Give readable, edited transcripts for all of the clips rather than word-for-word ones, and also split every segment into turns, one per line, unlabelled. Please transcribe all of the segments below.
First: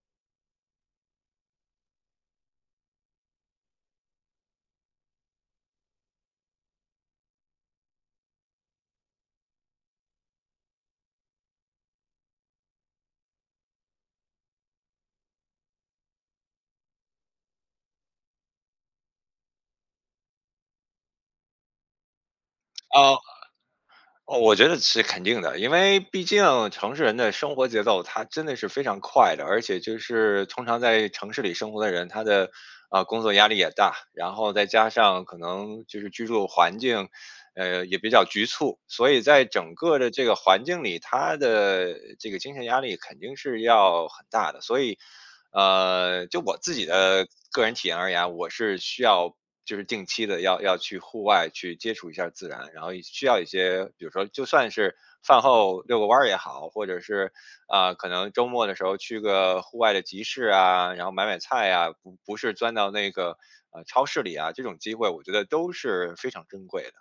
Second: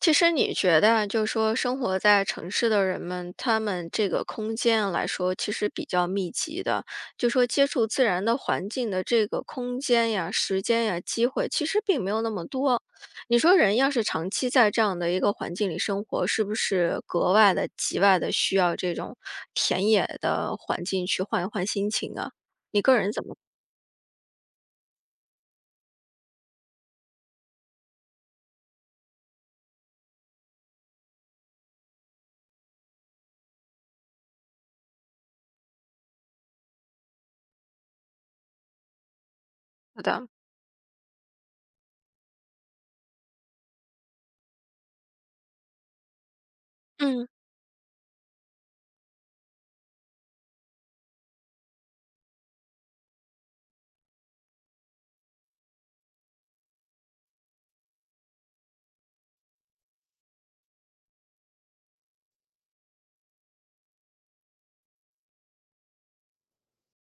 其实你觉得就说生活在城市的人们，他们这个空间来说其实比较密集的，就说接触自然的环境的这个空间呀、时间呀、机会，其实并没有那么多。你说人要是长期在这样的一个环境里生活，是不是格外的、极外的需要这种田野的环境去换一换心情啊？你个人
啊，
怎么
哦我觉得是肯定的，因为毕竟城市人的生活节奏，它真的是非常快的，而且就是通常在城市里生活的人，他的工作压力也大，然后再加上可能就是居住环境，也比较局促，所以在整个
觉
的这
得？
个环境里，他的这个精神压力肯定是要很大的，所以就我自己的个人体验而言啊，我是需要就是定期的要去户外去接触一下自然，然后也需要一些，比如说就算是饭后遛个弯儿也好，或者是可能周末的时候去个户外的集市啊，然后买买菜啊，不是钻到那个超市里啊，这种机会我觉得都是非常珍贵的。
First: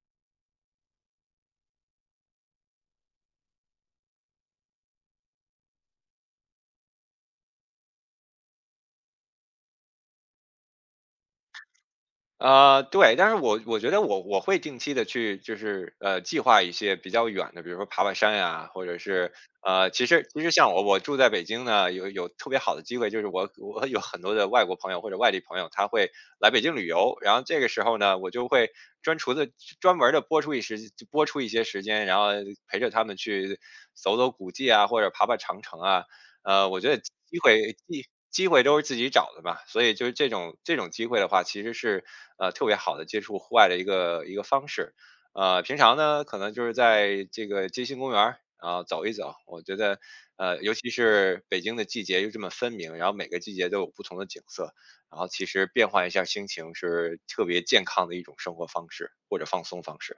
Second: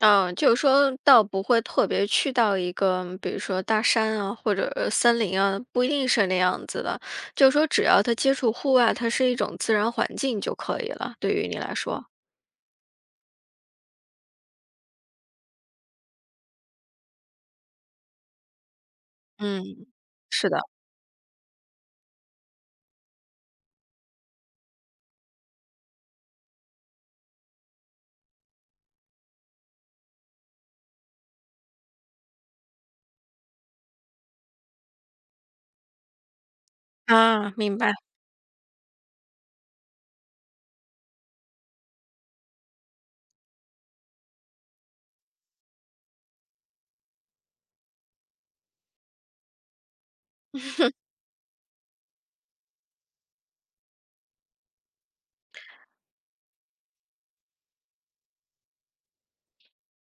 嗯，就是说倒不会特别去到一个，比如说大山啊，或者森林啊，不一定是那样子的。就是说只要他接触户外，它是一种自然环境就可以了，对于你来说。
对，但是我觉得我会定期的去，就是计划一些比较远的，比如说爬爬山呀、或者是
嗯，
其实其
是
实
的。
像我住在北京呢，有特别好的机会，就是我有很多的外国朋友或者外地朋友，他会来北京旅游，然后这个时候呢，我就会专厨的专门的拨出一些时间，然后陪着他们去走走古迹啊，或者爬爬长城啊，呃，我觉得机
啊，
会
明白，
机机会都是自己找的嘛，所以就是这种机会的话，其实是特别好的接触户外的一个方式。平常呢，可能就是在这个街心公园儿啊、走一走，我觉得尤其是北京的季节又这么分明，然后每个季节都有不同的景色，然后其实变换一下心情是特别健康的一种生活方式或者放松方式。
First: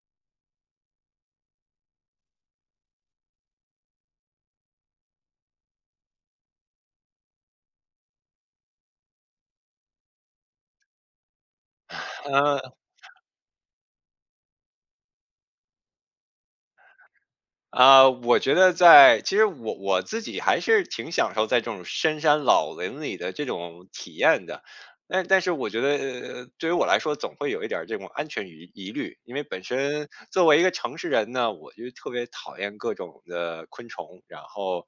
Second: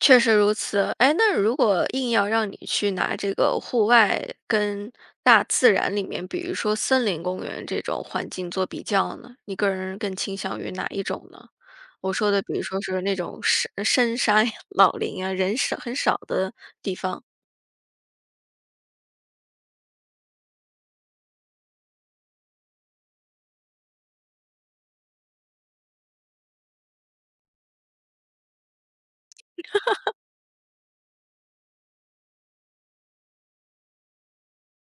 确实如此。哎，那如果硬要让你去拿这个户外跟大自然里面，比如说森林公园这种环境做比较呢，你个人更倾向于哪一种呢？我说的比
嗯
如说是那种深深山呀老林啊，人少很少的地方。
啊，我觉得其实我自己还是挺享受在这种深山老林里的这种体验的，但是我觉得，呃，对于我来说总会有一点儿这种安全疑虑，因为本身作为一个城市人呢，我就特别讨厌各种的昆虫，然后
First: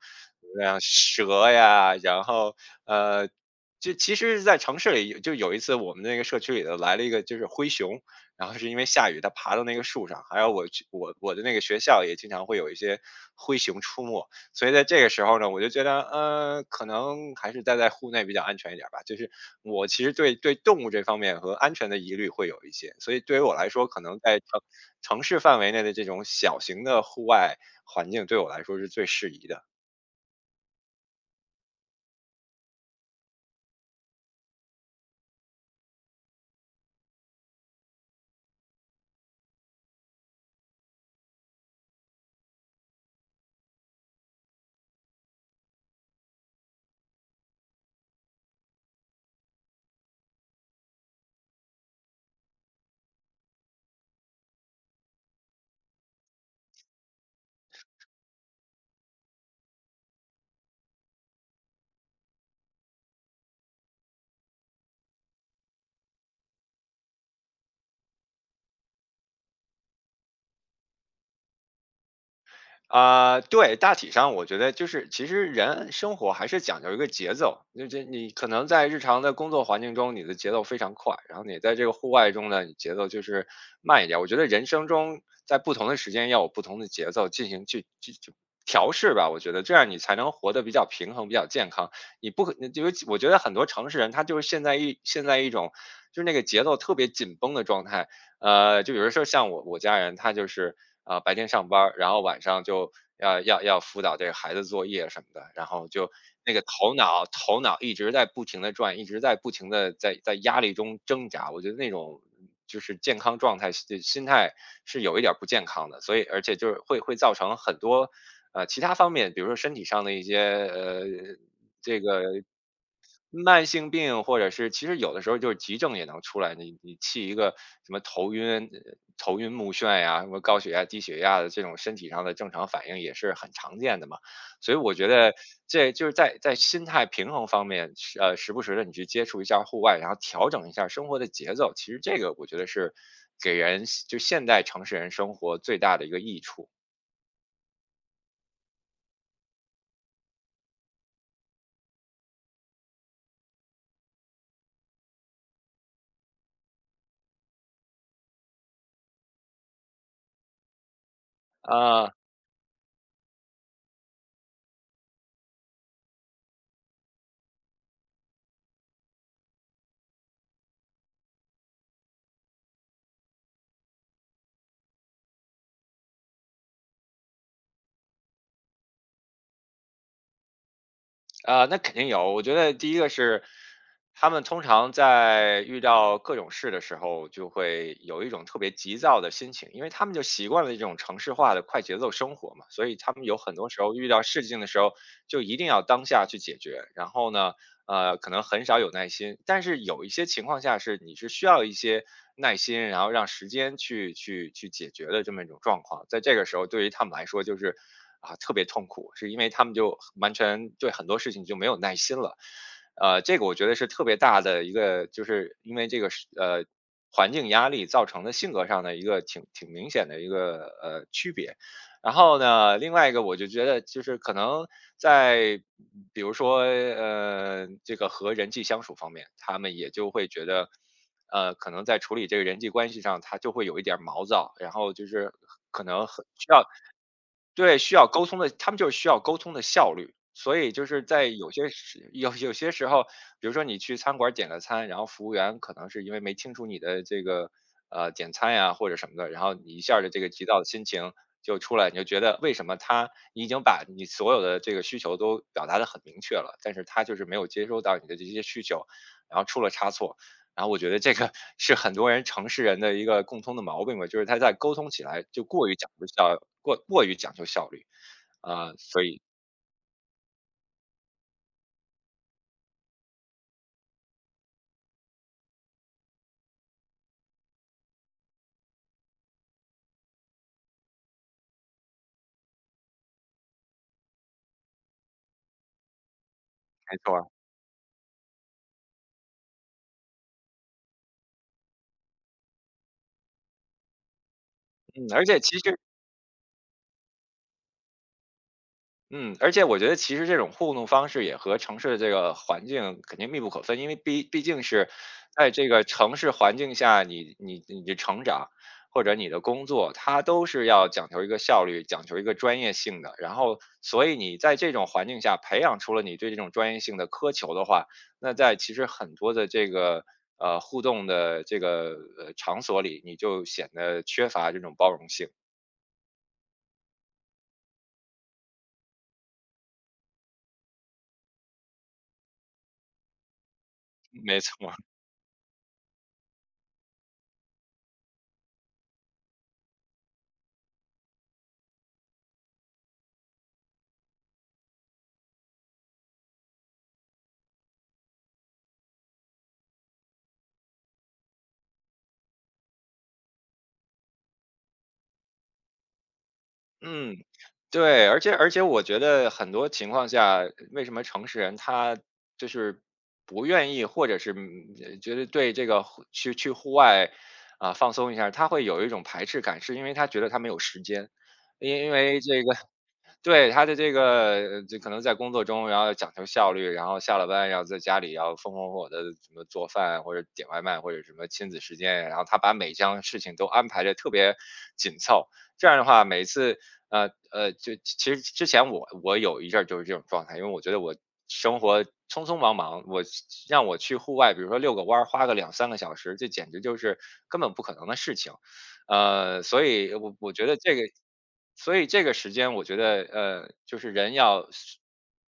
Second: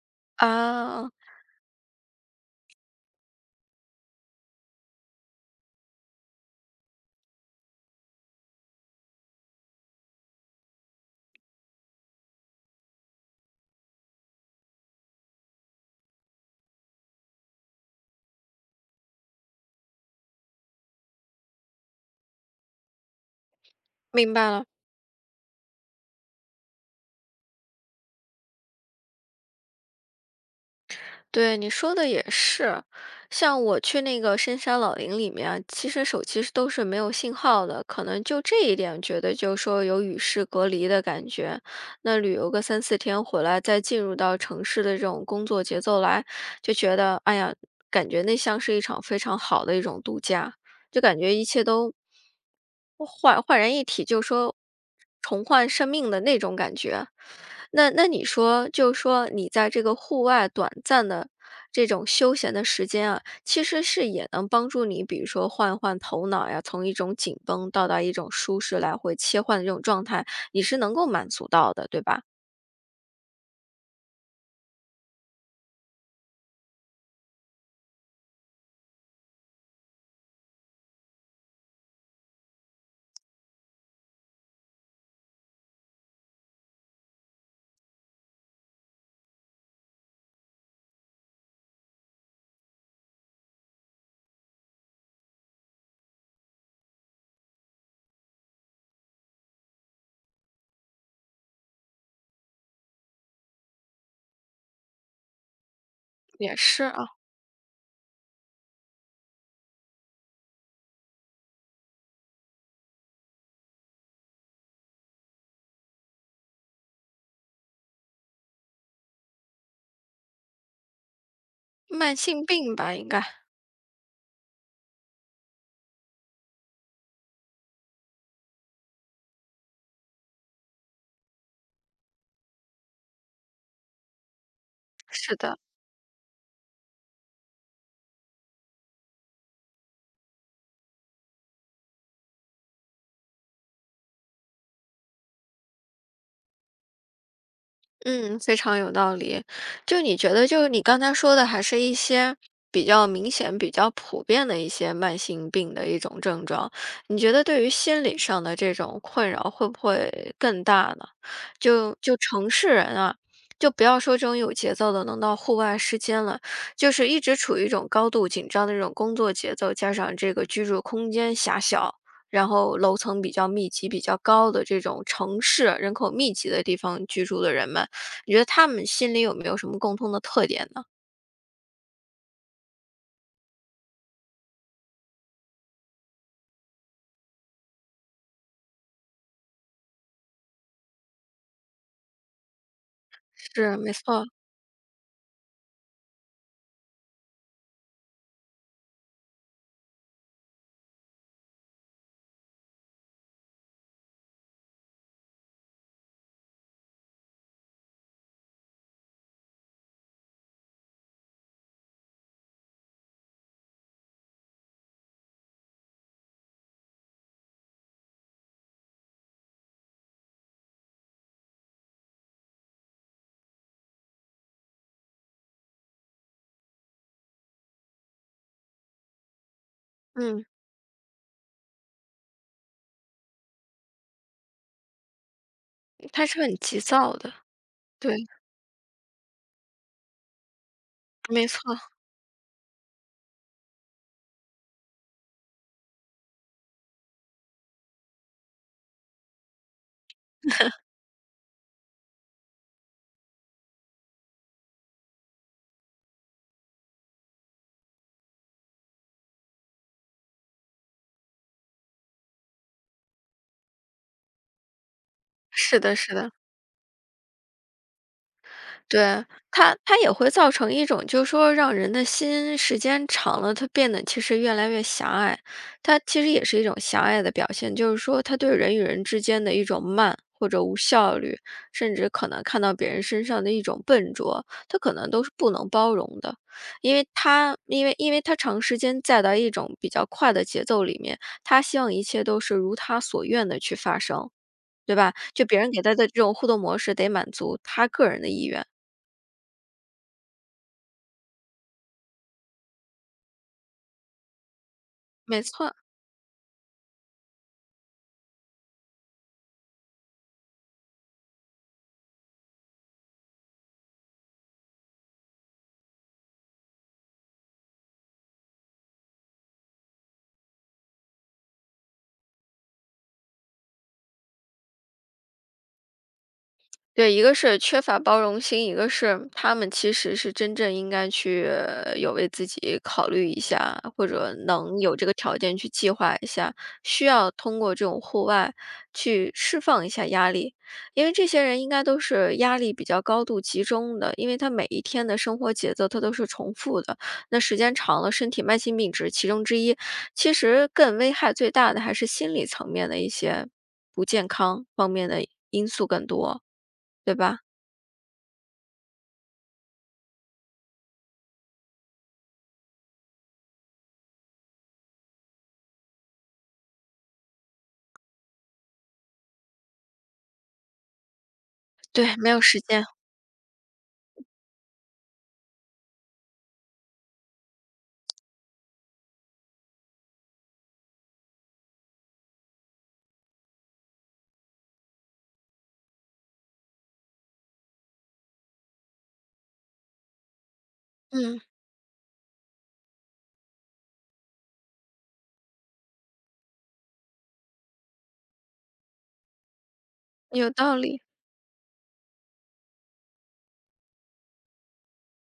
像
啊，
蛇呀，然后呃，就其实，在城市里就有一次我们那个社区里头来了一个就是灰熊，然后是因为下雨，它爬到那个树上，还有我去我我的那个学校也经常会有一些灰熊出没，所以在这个时候呢，我就觉得，呃，可能还是待在户内比较安全一点儿吧。就是我其实对动物这方面和安全的疑虑会有一些，所以对于我来说，可能
明
在
白
城
了，
城市范围内的这种小型的户外环境，对我来说是最适宜的。
对，你说的也是。像我去那个深山老林里面啊其实手机是都是没有信号的，可能就这一点觉得就是说有与世隔离的感觉。那旅游个三四天回来，再进入到城市的这种工作节奏来，就觉得，哎呀，感觉那像是一场非常好的一种度假。就感觉一切都焕焕然一体，就说重焕生命的那种感觉。那你说，就说你在这个户外短暂的这种休闲的时间啊，其实是也能帮助你，比如说换换头脑呀，从一种紧绷到达一种舒适来回切换的这种状态，你是能够满足到的，对吧？
啊，对，大体上我觉得就是其实人生活还是讲究一个节奏，就这你可能在日常的工作环境中，你的节奏非常快，然后你在这个户外中呢，你节奏就是慢一点。我觉得人生中在不同的时间要有不同的节奏进行去调试吧，我觉得这样你才能活得比较平衡、比较健康。你不可，你就我觉得很多城市人他就是现在一种就是那个节奏特别紧绷的状态，呃，就比如说像我家人，他就是白天上班儿，然后晚上就要辅导这个孩子作业什么的，然后就那
也
个
是
头
啊，
脑头脑一直在不停的转，一直在不停的在压力中挣扎。我觉得那种就是健康状态心态是有一点儿不健康的，所以而且就是会造成很多其他方面，比如说身体上的一些。
慢性病吧，应该
慢性病或者是其实有的时候就是急症也能出来，你气一个什么头晕、头晕目眩呀，什么高血压、低血压的这种身体上的正常反应也是很常见的嘛。所以我觉得
是的。
这就是在心态平衡方面，时不时的你去接触一下户外，然后调整一下生活的节奏，其实这个我觉得是给人就现代城市人生活最大的一个益处。
嗯，非常有道理。就你觉得，就是你刚才说的，还是一些比较明显、比较普遍的一些慢性病的一种症状。你觉得对于心理上的这种困扰会不会更大呢？就
啊、
就城市人啊，就不要说这种有节奏的，能到户外时间了，就是一直处于一种高度紧张的这种工作节奏，加上这个居住空间狭小。然后楼层比较密集、比较高的这种城市人口密集的地方居住的人们，你觉得他们心里有没有什么共通的特点呢？
啊，那肯定有。我觉得第一个是，他们通常在遇到各种事的时候，就会有一种特别急躁的心情，因为他们就习惯了这种城市化的快节奏生活嘛，所以他们有很多
是，
时
没
候遇到
错，
事情的时候，就一定要当下去解决。然后呢，呃，可能很少有耐心。但是有一些情况下是你是需要一些耐心，然后让时间去解决的这么一种状况。在这个时候，对于他们来说就是特别痛苦，是因为他们就完全对很多事情就没有耐心了。呃，这个我觉得是特别大的一个，就是因为这个是环境压力造成的性格上的一个挺明显的一个区别。然后呢，另外一个我就觉得就是可能在比如说这个和人际相处方面，他们也就会觉
嗯，
得，呃，可能在处理这个人际关系上，他就会有一点儿毛躁，然后就是可能很
他是
需
很
要
急躁的，
对，需要
对，
沟通的他们就是需要沟通的效率。所以就是在
没错，
有有些时候，比如说你去餐馆儿点个餐，然后服务员可能是因为没清楚你的这个，呃，点餐呀或者什么的，然后你一下儿的这个急躁的心情就出来，你就觉得为什么他你已经把你所有的这个需求都表达的很明确了，但是他就是没有接收到你的这些需求，然后出了差错。然后我觉得这个是很多人城市人的一个共通的毛病吧，就是他在沟通起来就
是的是的。
过过于讲究效率。啊，
对，
所以
它也会造成一种，就是说让人的心时间长了，它变得其实越来越狭隘。它其实也是一种狭隘的表现，就是说它对人与人之间的一种慢或者无效率，甚至可能看到别人身上的一种笨拙，它可能都是不能包容的。因
没
为
错儿，
它因为它长时间在到一种比较快的节奏里面，他希望一切都是如他所愿的去发生，对
嗯，
吧？
而且
就
其
别人
实
给他的这种互动模式得满足他个人的意愿。
嗯，而且我觉得其实这种互动方式也和城市的这个环境肯定密不可分，因为毕竟是
没
在这
错，
个城市环境下，你的成长或者你的工作，它都是要讲求一个效率，讲求一个专业性的。然后，所以你在这种环境下培养出了你对这种专业性的苛求的话，那在其实很多的这个互动的这个场所里，你就显得缺乏这种包容性。
对，一个是缺乏包容心，一个是他们其实是真正应该去有为自己考虑一下，或者
没错，
能有这个条件去计划一下，需要通过这种户外去释放一下压力。因为这些人应该都是压力比较高度集中的，因为他每一天的生活节奏他都是重复的，那时间长了，身体慢性病只是其中之一。其实更危害最大的还是心理层面的一些不健康方面的因素更多。对
嗯，
吧？
对，而且我觉得很多情况下，为什么城市人他就是不愿意，或者是觉得对这个户去去户外啊、放松一下，他会有一种排斥感，是因为他觉得他没有时间，因
对，
为
没有
这个
时间，
对，他的这个就可能在工作中，然后讲求效率，然后下了班，然后在家里要风风火火的什么做饭或者点外卖或者什么亲子时间，然后他把每项事情都安排的特别紧凑。这样的话，每次就其实之前我有一阵儿就是这种状态，因为我觉得我
嗯，
生活匆匆忙忙，让我去户外，比如说遛个弯儿，花个两三个小时，这简直就是根本不可能的事情。所以我觉
有
得这
道
个，
理，
所以这个时间，我觉得就是人要学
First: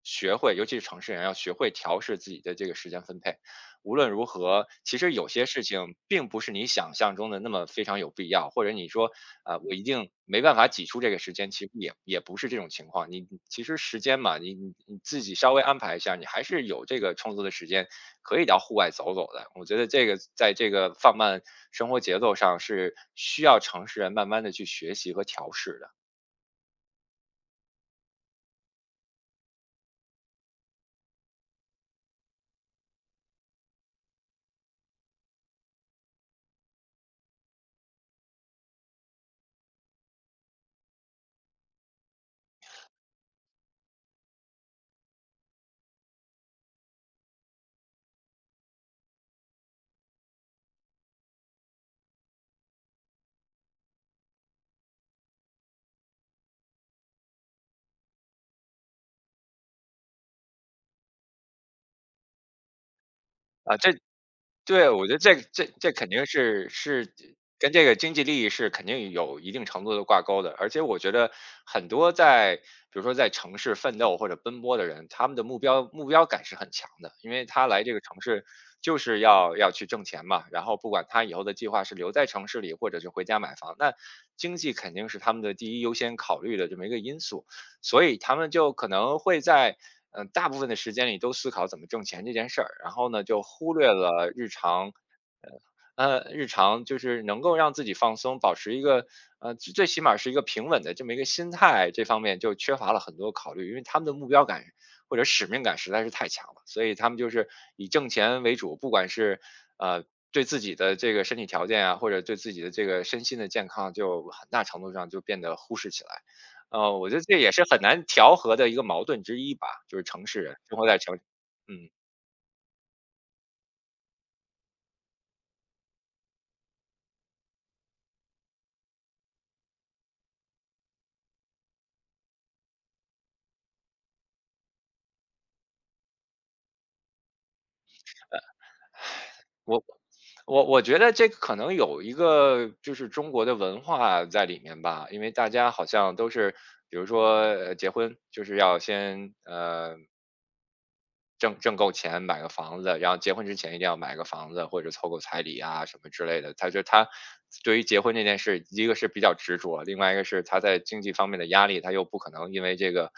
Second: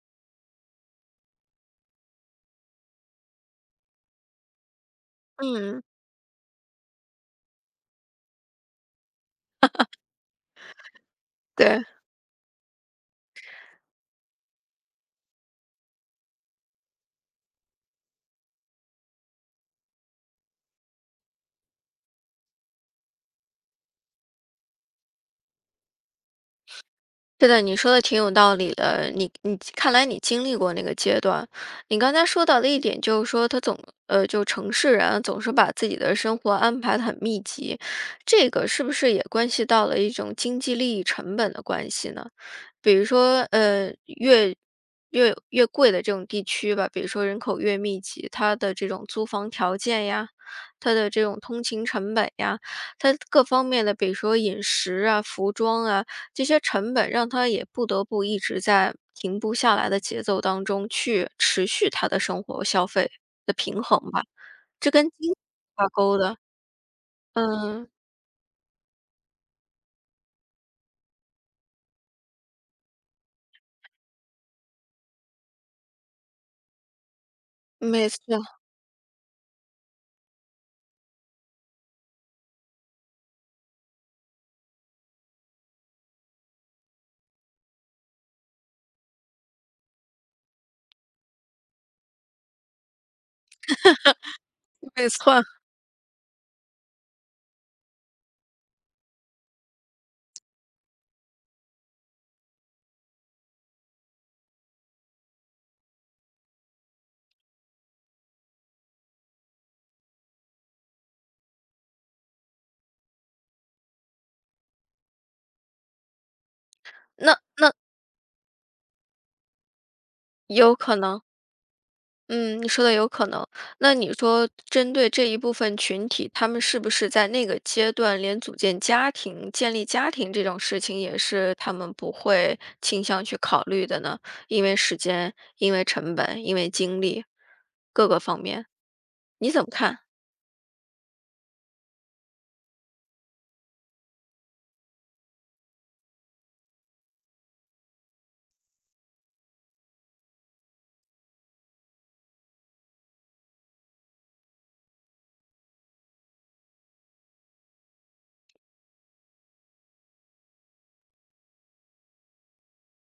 学会，尤其是城市人要学会调试自己的这个时间分配。无论如何，其实有些事
嗯，
情并不是你想象中的那么非常有必要，或者你说，啊、我一定没办法挤出这个时间，其实
对，
也不是这种情况。你其实时间嘛，你自己稍微安排一下，你还是有这个充足的时间可以到户外走走的。我觉得这个在这个放慢生活节奏上是需要城市人慢慢的去学习和调试的。
是的，你说的挺有道理的。你你看来你经历过那个阶段。你刚才说到的一点就是说，他总就城市人啊总是把自己的生活安排的很密集，这个是不是也关系到了一种经济利益成本的关系呢？比如说，越越贵的这种地区吧，比如说人口越密集，它的这种租房条件呀，它的这种通勤成本呀，它各方面的，比如说饮食啊、服装啊，这些成本让它也不得不一直在停不下来的节奏当中去持续它的生活消费的平衡吧，
对，
这
我
跟
觉得
经
这
济
这
挂
这肯
钩
定
的。
是跟这
嗯，
个经济利益是肯定有一定程度的挂钩的，而且我觉得很多在比如说在城市奋斗或者奔波的人，他们的目标感是很强的，因为他来这个
没
城市
错。
就是要去挣钱嘛，然后不管他以后的计划是留在城市里，或者是回家买房，那经济肯定是他们的第一优先考虑的这么一个因素。所以他们就可能会在大部分的时间里都思考怎么挣钱这件事儿，然后呢就忽略了日常，
没错。
日常就是能够让自己放松，保持一个最最起码是一个平稳的这么一个心态，这方面就缺乏了很多考虑，因为他们的目标感或者使命感实在是太强了，所以他们就是以挣钱为主，不管是呃。对自己的这个身体条件啊，或者对自己的这个身心的健康，就很大程度上就变得忽视起来了。我觉得这
那
也是
那
很难调和的一个矛盾之一吧，就是城市人
有
生活
可
在城。
能。
嗯，
嗯，你说的有可能。那你说针对这一部分群体，他们是不是在那个阶段连组建家庭、建立家庭这种事情也是他们不会倾向去考虑的呢？因为时间、因为成本、因为精力，各个方面，你怎么
我
看？
我觉得这可能有一个就是中国的文化在里面吧，因为大家好像都是，比如说结婚就是要先挣够钱买个房子，然后结婚之前一定要买个房子或者凑够彩礼啊什么之类的。他对于结婚这件事，一个是比较执着，另外一个是他在经济方面的压力，他又不可能因为这个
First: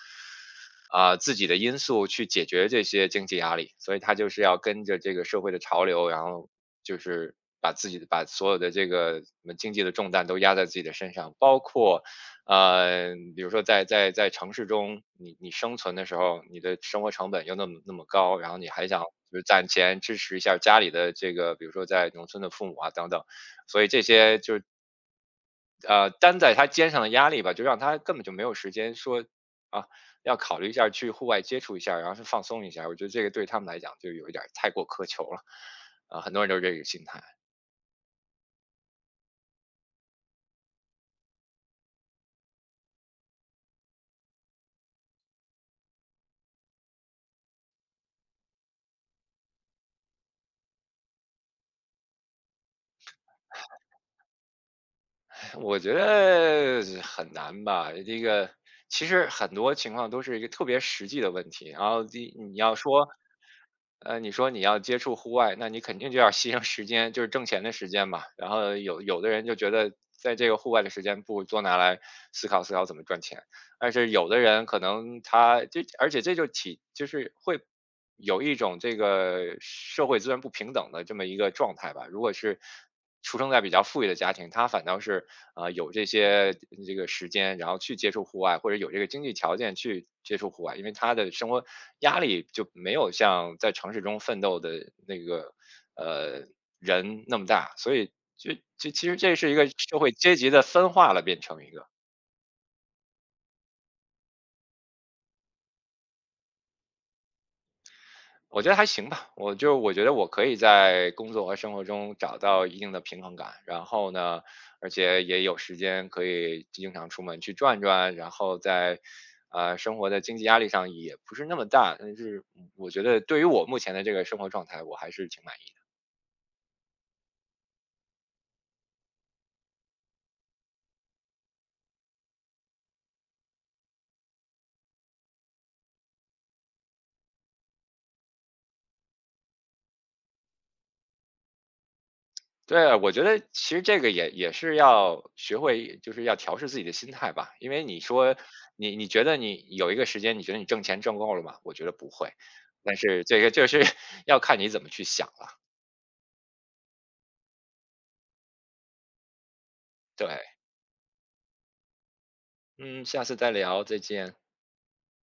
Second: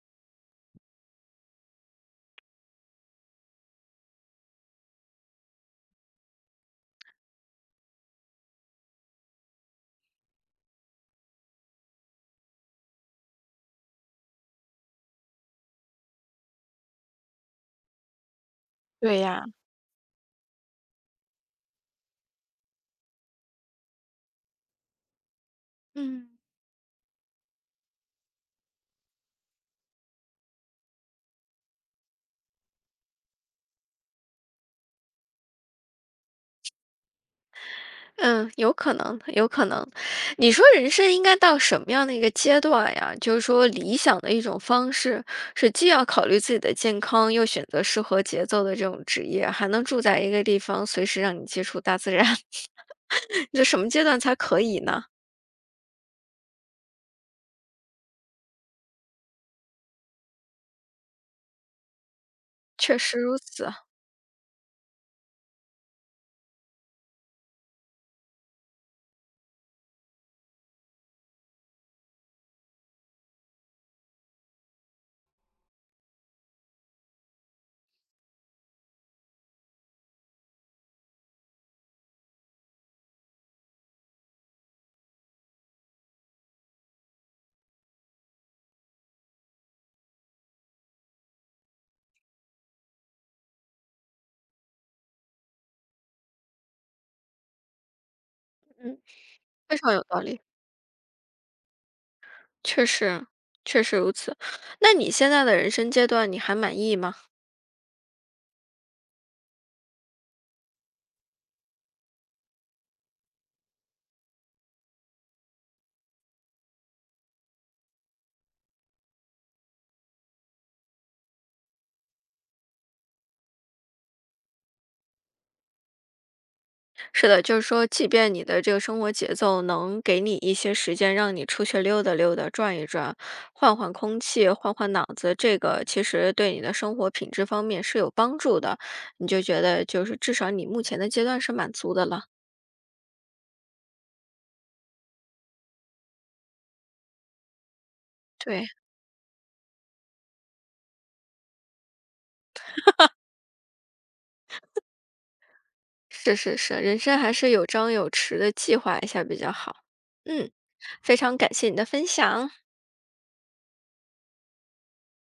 啊、自己的因素去解决这些经济压力，所以他就是要跟着这个社会的潮流，然后就是把自己的把所有的这个什么经济的重担都压在自己的身上，包括比如说在城市中，你你生存的时候，你的生活成本又那么高，然后你还想
对
就是
呀，
攒钱支持一下家里的这个，比如说在农村的父母啊等等，所以这些就是
嗯。
担在他肩上的压力吧，就让他根本就没有时间说啊，要考虑一下去户外接触一下，然后是放松一下。我觉得这个对他们来讲就有一点儿太过苛求了，啊，很多人都是这个心态。
嗯，有可能，有可能。你说人生应该到什么样的一个阶段呀？就是说理想的一种方式，是既要考虑自己的健康，又选择适合节奏的这种职业，还能住在一个地方，随时让你接触大自然。你这什么阶段才可以呢？
我觉得很难吧，这个其实很多情况都是一个特别实际的问题。然后第你要
确
说，
实如此，
你说你要接触户外，那你肯定就要牺牲时间，就是挣钱的时间嘛。然后有的人就觉得，在这个户外的时间，不如多拿来思考怎么赚钱。但是有的人可能他就而且这就体就是会有一种这个社会资源不平等的这么一个状态吧。如果是出生在比较富裕的家庭，他反倒是有这些这个时间，然后去接触户外，或者有这个经济条件去接触户外，因为他的生活压力就没有像在城市中奋斗的那个呃人那么大，所以
嗯，
其实这是一个
非常
社
有
会
道
阶
理，
级的分化了，变成一个。
确实，确实如此。那你现在的人生阶段，你还满意吗？
我觉得还行吧，我觉得我可以在工作和生活中找到一定的平衡感，然后呢，而且也有时间可以经常出门去转转，然后在生活的经济压力上也不是那么大，但是嗯我觉得对于我目前的这个生活状态，我还是挺满意的。
是的，就是说，即便你的这个生活节奏能给你一些时间，让你出去溜达溜达、转一转，换换空气、换换脑子，这个其实对你的生活品质方面是有帮助的。你就觉得，就是至少你目前的阶段是满足的了。
对，我觉得其实这个也是要学会，就是要调试自己的心态吧。因为你说
对，
你你觉得你有一个时间，你觉得你挣钱挣够了吗？我觉得不会，但是这个就是 要看你怎么去想了。
是是是，人生还是有张有弛的计划一下比较好。
对，
嗯，非常感谢你的分享。
嗯，下次再聊，再见。